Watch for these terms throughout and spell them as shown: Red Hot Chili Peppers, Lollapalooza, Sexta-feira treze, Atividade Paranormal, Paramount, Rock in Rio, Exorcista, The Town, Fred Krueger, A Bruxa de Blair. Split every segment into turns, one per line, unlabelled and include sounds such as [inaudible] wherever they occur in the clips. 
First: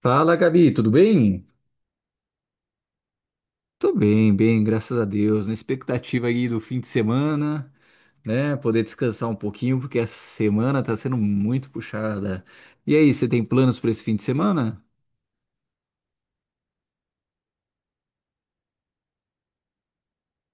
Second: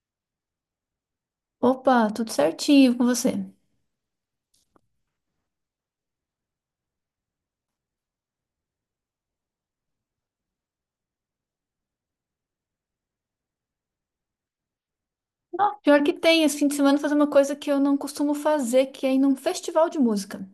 Fala, Gabi, tudo bem?
Opa, tudo certinho com você?
Tô bem, bem, graças a Deus. Na expectativa aí do fim de semana, né? Poder descansar um pouquinho, porque a semana tá sendo muito puxada. E aí, você tem planos para esse fim de semana?
Ó, pior que tem, esse fim de semana fazer uma coisa que eu não costumo fazer, que é ir num festival de música.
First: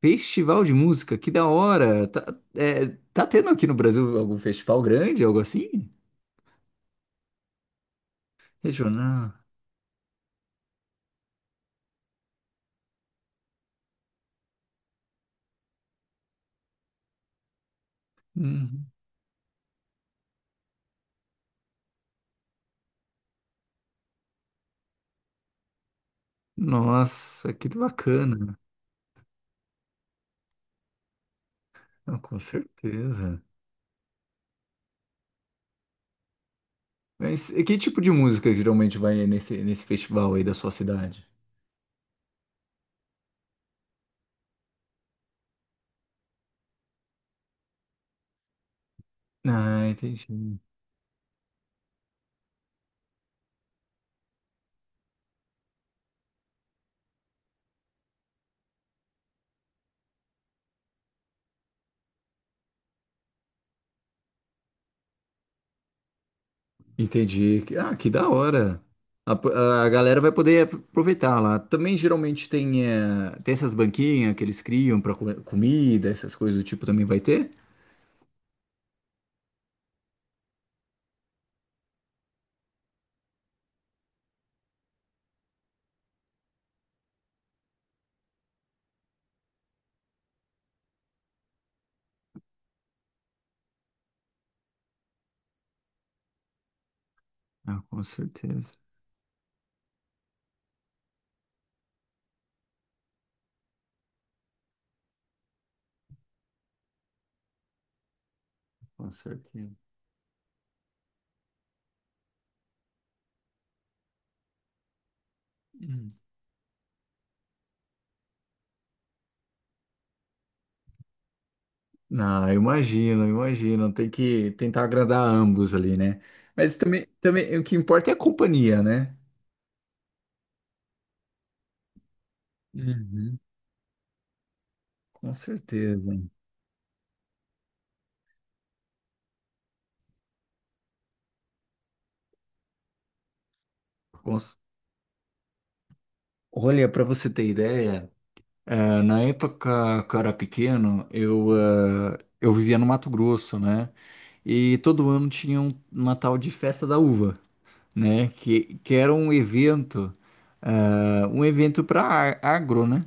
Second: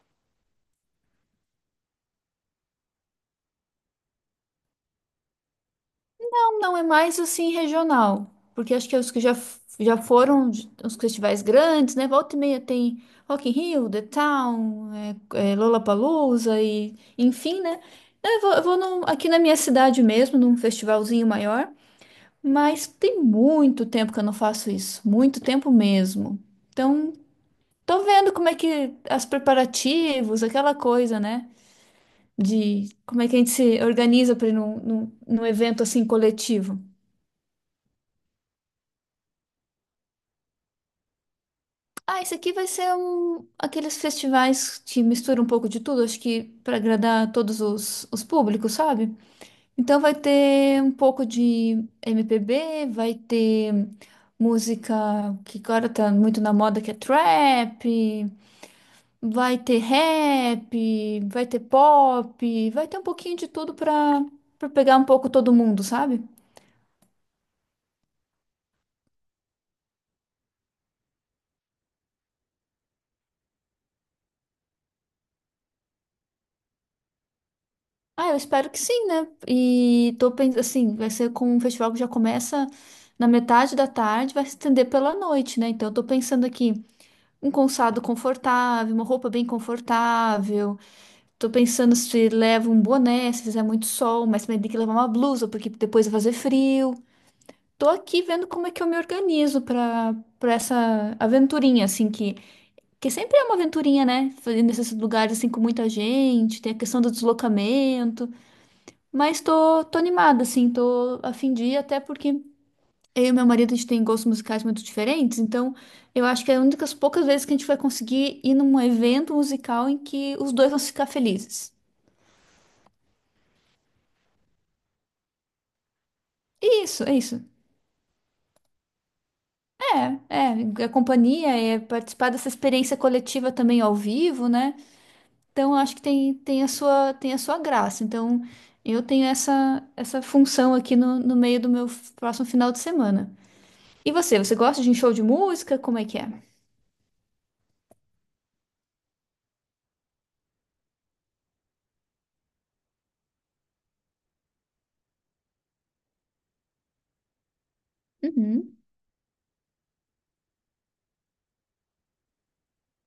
Festival de música, que da hora! Tá tendo aqui no Brasil algum festival grande, algo assim?
Não, não é mais assim regional, porque acho que os que já,
Regional?
f- já foram de- os festivais grandes, né? Volta e meia tem Rock in Rio, The Town, Lollapalooza e enfim, né? Eu vou, eu vou
Hum,
num- aqui na minha cidade mesmo, num festivalzinho maior, mas tem muito tempo que eu não faço isso, muito tempo mesmo. Então,
Nossa, que
tô vendo como é
bacana!
que os preparativos, aquela coisa, né?
Ah, com
De como é que a
certeza.
gente se organiza para ir num evento assim coletivo.
Mas e que tipo de música geralmente vai nesse festival aí da sua cidade?
Ah, esse aqui vai ser um, aqueles festivais que misturam um pouco de tudo, acho que para agradar todos os públicos, sabe?
Ah,
Então vai
entendi.
ter um pouco de MPB, vai ter música que agora tá muito na moda, que é trap, vai ter rap, vai ter pop, vai ter um pouquinho de tudo pra, pra pegar um pouco todo mundo, sabe?
Entendi. Que da hora. A galera vai poder aproveitar lá. Também geralmente tem essas banquinhas que eles criam para comida, essas coisas do tipo também vai ter?
Ah, eu espero que sim, né? E tô pensando assim, vai ser com um festival que já começa na metade da tarde, vai se estender pela noite, né? Então eu tô pensando aqui um calçado confortável, uma roupa bem confortável. Tô pensando se leva um boné, se fizer muito sol, mas também tem que levar uma blusa, porque depois vai fazer frio.
Ah,
Tô
com
aqui vendo como é
certeza.
que eu me organizo pra para essa aventurinha, assim, que sempre é uma aventurinha, né? Fazer nesses lugares, assim, com muita gente, tem a questão do deslocamento,
Com
mas
certeza.
tô animada, assim, tô a fim de ir, até porque eu e meu marido, a gente tem gostos musicais muito diferentes, então
Hum.
eu acho que é uma das poucas vezes que a gente vai conseguir ir num evento musical em que os dois vão ficar felizes.
Não, eu imagino, eu imagino. Tem que tentar agradar ambos ali, né? Mas
Isso,
também,
é isso.
também o que importa é a companhia, né?
É companhia, é participar dessa experiência
Uhum.
coletiva também ao vivo, né?
Com
Então, eu acho que
certeza.
tem, tem a sua graça. Então, eu tenho essa função aqui no meio do meu próximo final de semana. E você,
Com
você gosta de um show de música? Como é que é?
Olha, para você ter ideia. É, na época que eu era pequeno, eu vivia no Mato Grosso, né? E todo ano tinha uma tal de Festa da Uva, né? Que,
Uhum.
que era um evento, para agro, né?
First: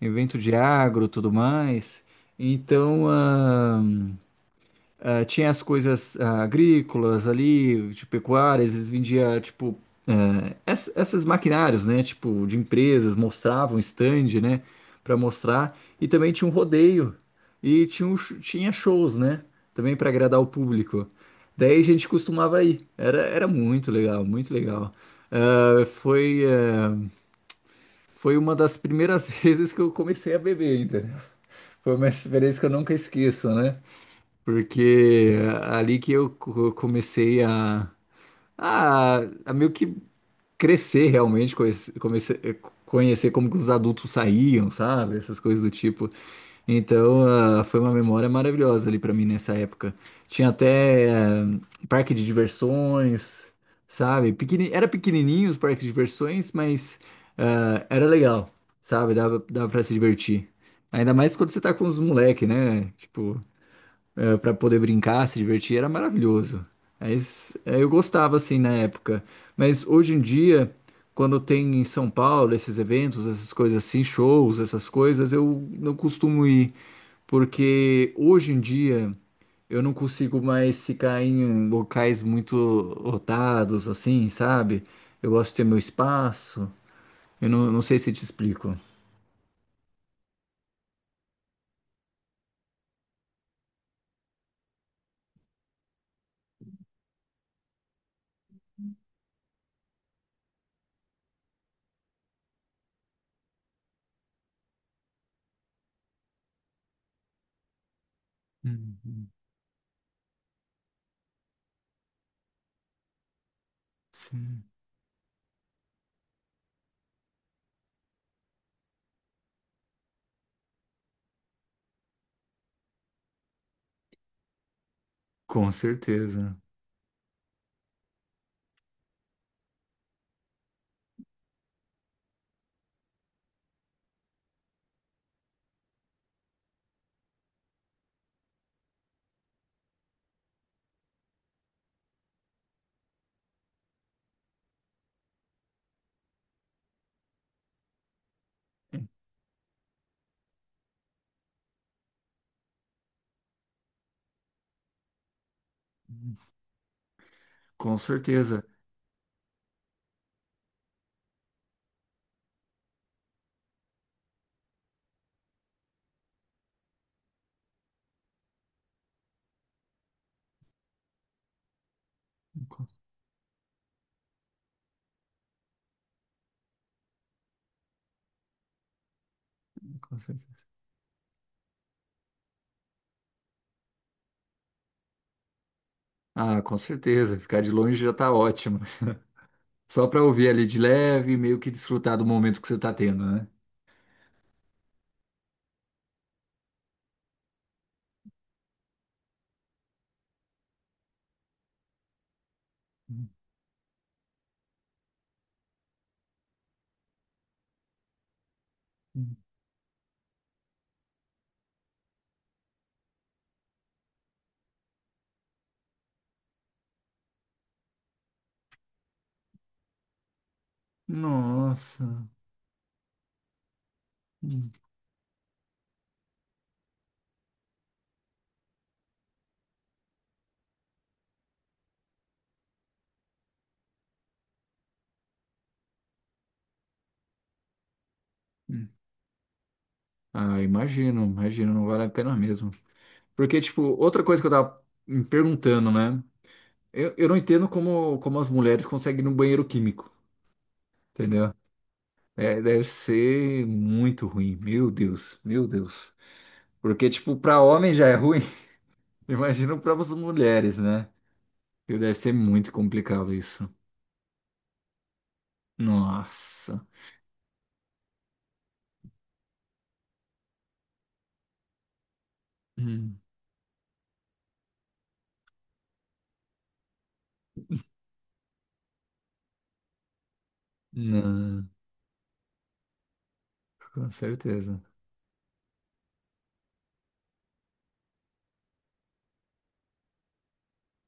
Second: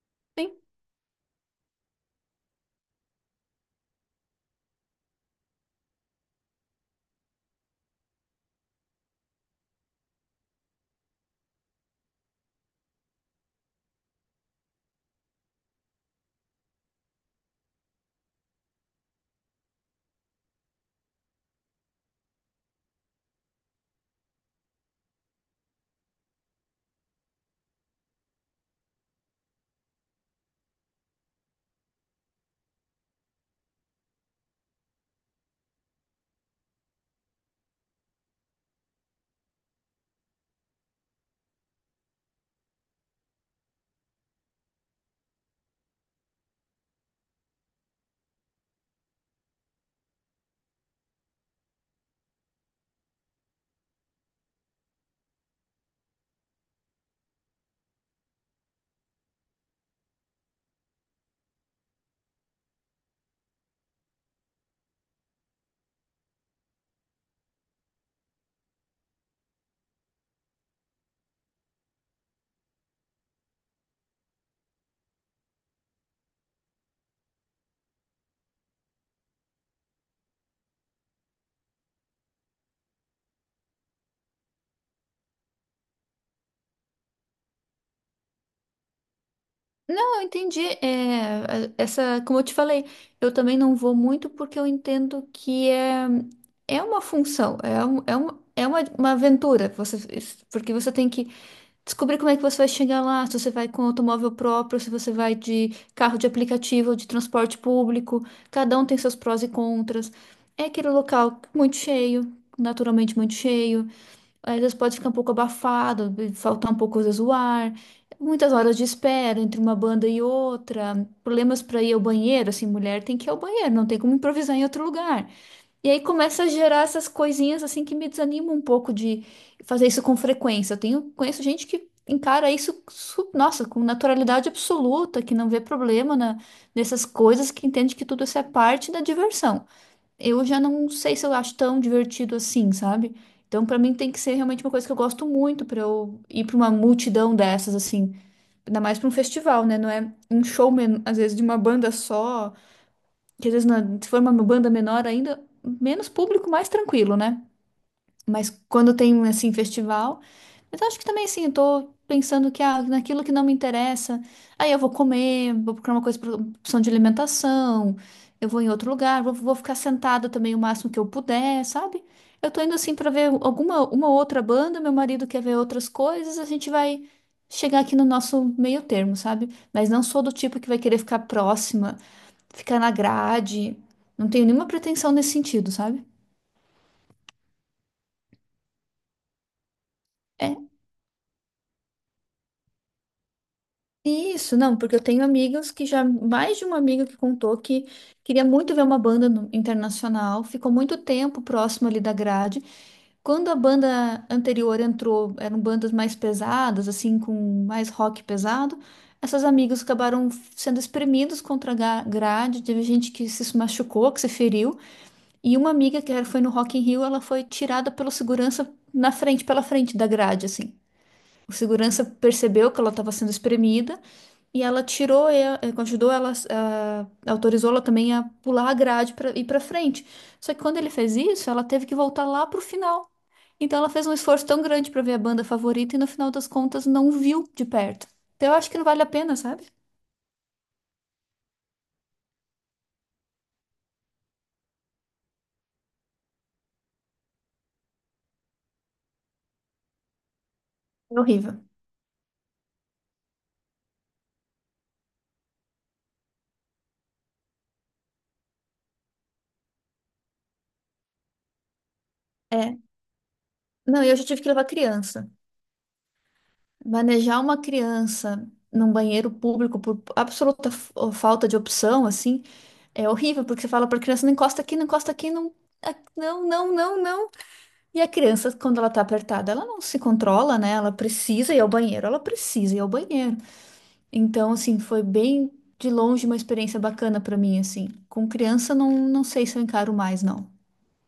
Evento de
Sim.
agro, tudo mais. Então, tinha as coisas agrícolas ali, de pecuárias, eles vendiam, tipo, essas maquinários, né? Tipo, de empresas, mostravam stand, né? Pra mostrar. E também tinha um rodeio. E tinha shows, né? Também pra agradar o público. Daí a gente costumava ir. Era muito legal, muito legal. Ah, foi uma das primeiras [laughs] vezes que eu comecei a beber, entendeu? Foi uma experiência que eu nunca esqueço, né? Porque é ali que eu comecei a, a meio que crescer realmente, comecei a conhecer como que os adultos saíam, sabe? Essas coisas do tipo. Então, foi uma memória maravilhosa ali pra mim nessa época. Tinha até parque de diversões, sabe? Era pequenininho os parques de diversões, mas era legal, sabe? Dava para se divertir. Ainda mais quando você tá com os moleques, né? Tipo para poder brincar, se divertir, era maravilhoso. Aí, eu gostava assim na época, mas hoje em dia, quando tem em São Paulo esses eventos, essas coisas assim, shows, essas coisas, eu não costumo ir, porque hoje em dia eu não consigo mais ficar em locais muito lotados assim, sabe? Eu gosto de ter meu espaço. Eu não sei se te explico.
Não, eu entendi. É, essa, como eu te falei, eu também não vou muito porque eu entendo que é, é uma função, é, um, é, um, é uma aventura. Você, porque você tem que descobrir como é que você vai chegar lá, se você vai com automóvel próprio, se você vai de carro de aplicativo, de transporte público. Cada um tem seus
Uhum.
prós e contras. É aquele local muito cheio, naturalmente muito cheio. Às
Sim.
vezes pode ficar um pouco abafado, faltar um pouco às vezes o ar. Muitas horas de espera entre uma banda e outra. Problemas para ir ao banheiro, assim, mulher tem que ir ao banheiro, não tem como improvisar em outro lugar.
Com
E aí começa a
certeza.
gerar essas coisinhas assim que me desanimam um pouco de fazer isso com frequência. Eu tenho, conheço gente que encara isso, nossa, com naturalidade absoluta, que não vê problema nessas coisas, que entende que tudo isso é parte da diversão. Eu já não sei se eu acho tão divertido assim, sabe? Então, pra mim tem que ser realmente uma coisa que eu gosto muito pra eu ir pra uma multidão dessas assim, ainda mais pra um festival, né? Não é um show às vezes de uma banda só que às vezes se for uma banda menor ainda, menos
Uhum.
público, mais tranquilo, né?
Com
Mas
certeza.
quando tem assim festival, mas acho que também assim, eu tô pensando que naquilo que não me interessa, aí eu vou comer, vou procurar uma coisa pra opção de alimentação, eu vou em outro lugar, vou ficar sentada também o máximo que eu puder, sabe? Eu tô indo
Com,
assim pra ver alguma uma outra banda, meu marido quer ver outras coisas, a gente vai chegar aqui no nosso meio termo, sabe? Mas não
com
sou do tipo
certeza.
que vai querer ficar na grade. Não tenho nenhuma pretensão nesse sentido, sabe?
Ah, com certeza. Ficar de longe já tá ótimo. Só pra ouvir
É
ali de leve, meio que desfrutar do momento que você tá tendo, né?
isso, não, porque eu tenho amigas que já, mais de uma amiga que contou que queria muito ver uma banda internacional, ficou muito tempo próximo ali da grade. Quando a banda anterior entrou, eram bandas mais pesadas, assim, com mais rock pesado,
Hum.
essas amigas acabaram sendo espremidas contra a grade, teve gente que se machucou, que se feriu. E uma amiga que foi no Rock in Rio, ela foi tirada pelo segurança na frente, pela frente da grade, assim. O segurança
Nossa.
percebeu que ela estava sendo espremida e
Hum,
ela tirou, e ajudou ela, autorizou ela também a pular a grade para ir para frente. Só que quando ele fez isso, ela teve que voltar lá pro final. Então ela fez um esforço tão grande para ver a banda favorita e no final das contas não viu de perto. Então eu acho que não
hum.
vale a pena, sabe?
Ah, imagino, imagino, não vale a pena mesmo. Porque, tipo, outra coisa que eu tava me perguntando, né? Eu não entendo como as mulheres conseguem ir no banheiro químico,
É
entendeu?
horrível.
É, deve ser muito ruim. Meu Deus, meu Deus. Porque, tipo, pra homem já é ruim. [laughs] Imagino para as mulheres, né? E deve ser muito
É.
complicado isso.
Não, eu já tive que levar criança.
Nossa.
Manejar uma criança num banheiro público por absoluta falta de opção, assim, é
Hum.
horrível, porque você fala para a criança, não encosta aqui, não encosta aqui, não, não, não, não, não. E a criança, quando ela tá apertada, ela não se controla, né? Ela precisa ir
Não,
ao banheiro, ela precisa ir ao banheiro.
com
Então, assim,
certeza.
foi bem de longe uma experiência bacana para mim, assim. Com criança, não, não sei se eu encaro mais, não.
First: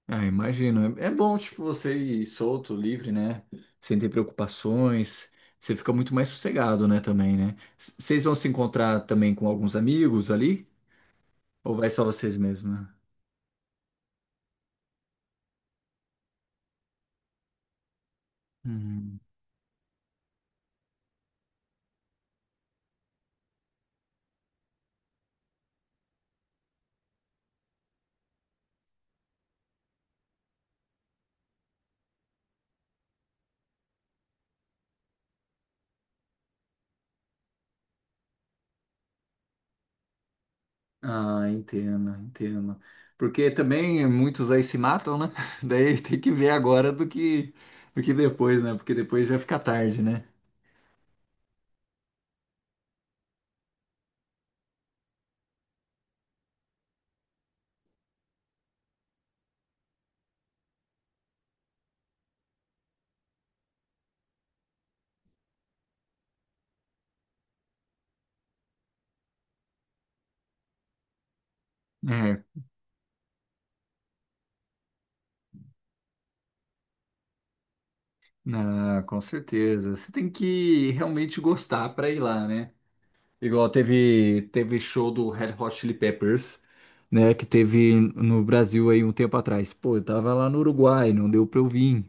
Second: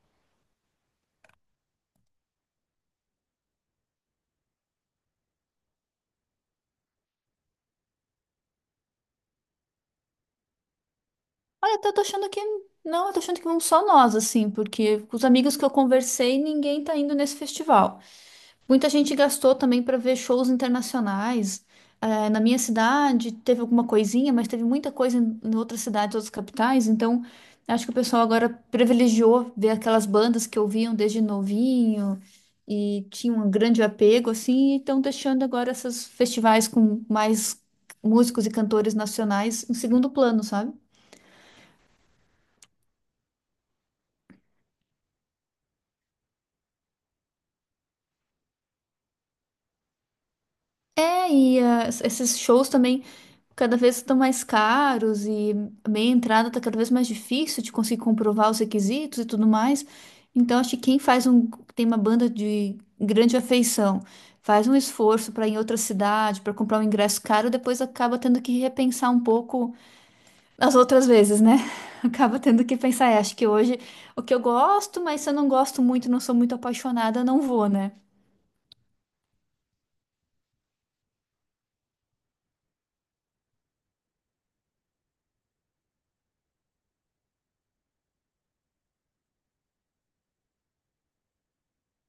Ah, imagino. É bom, tipo, você ir solto, livre, né? Sem ter preocupações. Você fica muito mais sossegado, né, também, né? Vocês vão se encontrar também com alguns amigos ali? Ou
Olha,
vai
eu tô
só
achando
vocês
que
mesmos? Né?
não, eu tô achando que vão só nós, assim, porque com os amigos que eu conversei, ninguém tá indo nesse festival. Muita gente
Hum.
gastou também para ver shows internacionais. Eh, na minha cidade teve alguma coisinha, mas teve muita coisa em outras cidades, outras capitais. Então, acho que o pessoal agora privilegiou ver aquelas bandas que ouviam desde novinho e tinham um grande apego, assim, e estão deixando agora esses festivais com mais músicos e cantores nacionais em segundo plano, sabe?
Ah, entendo, entendo. Porque também muitos aí se matam, né? [laughs] Daí tem que ver agora do que, depois, né? Porque depois já fica tarde, né?
É, e esses shows também cada vez estão mais caros e meia entrada está cada vez mais difícil de conseguir comprovar os requisitos e tudo mais. Então, acho que quem faz um, tem uma banda de grande afeição, faz um esforço para ir em outra cidade, para comprar um ingresso caro, depois acaba tendo que repensar um pouco as outras vezes, né? [laughs] Acaba
É,
tendo que pensar, "É, acho que hoje o que eu gosto, mas se eu não gosto muito, não sou muito apaixonada, não vou, né?
ah, com certeza. Você tem que realmente gostar para ir lá, né? Igual teve show do Red Hot Chili Peppers, né? Que teve no Brasil aí um tempo atrás. Pô, eu tava lá no Uruguai, não deu pra eu vir,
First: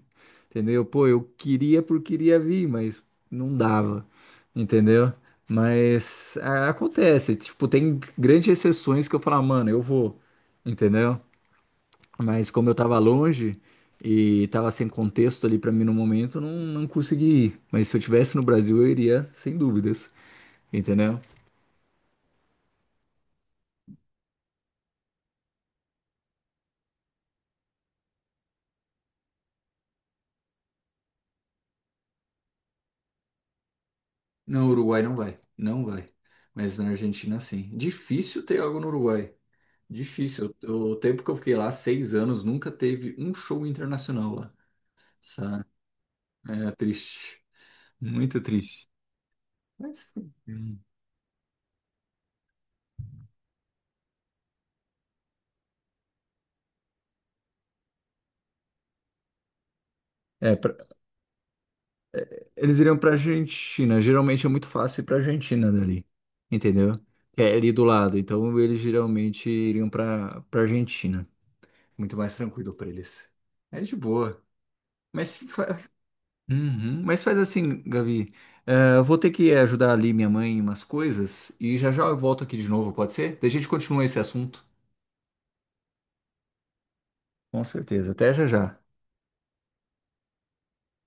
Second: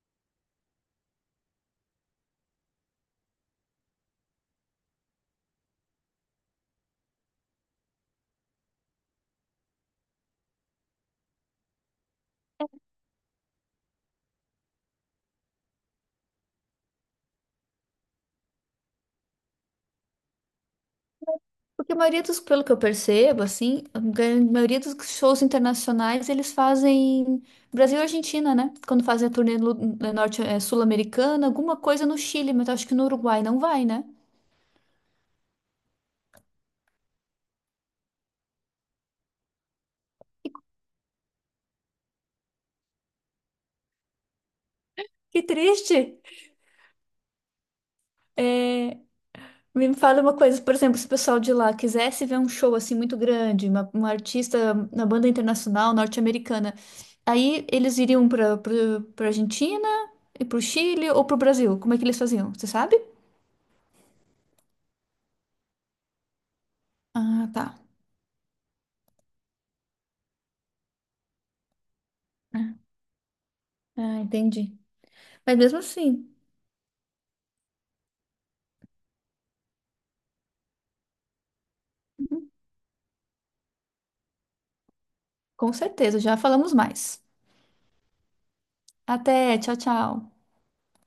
entendeu? Pô, eu queria por queria vir, mas não dava, entendeu? Mas acontece, tipo, tem grandes exceções que eu falo, "Ah, mano, eu vou, entendeu? Mas como eu tava longe e tava sem contexto ali pra mim no momento, eu não consegui ir. Mas se eu tivesse no Brasil, eu iria sem dúvidas, entendeu?
Porque a maioria dos, pelo que eu percebo, assim, a maioria dos shows internacionais eles fazem Brasil e Argentina, né? Quando fazem a turnê norte, sul-americana, alguma coisa no Chile, mas eu acho que no Uruguai não vai, né?
Não, Uruguai não vai. Não vai. Mas na Argentina, sim. Difícil ter algo no Uruguai. Difícil. O tempo que eu fiquei lá, 6 anos, nunca teve um show internacional lá.
Que
Sabe?
triste!
É triste. Muito triste.
É, me
Mas.
fala uma coisa, por
Hum.
exemplo, se o pessoal de lá quisesse ver um show assim muito grande, uma artista na banda internacional norte-americana, aí eles iriam para Argentina e
É,
para o Chile ou para o Brasil? Como é que eles faziam? Você
Eles
sabe?
iriam pra Argentina. Geralmente é muito fácil ir pra Argentina dali. Entendeu? Que
Ah,
é
tá.
ali do lado. Então eles geralmente iriam pra Argentina. Muito mais tranquilo pra eles. É de
Ah,
boa.
entendi.
Mas,
Mas
fa-
mesmo assim,
Uhum. Mas faz assim, Gabi. Eu vou ter que ajudar ali minha mãe em umas coisas. E já já eu volto aqui de novo, pode ser? Daí a gente continua esse assunto.
com certeza, já falamos mais.
Com certeza. Até já já.
Até, tchau, tchau.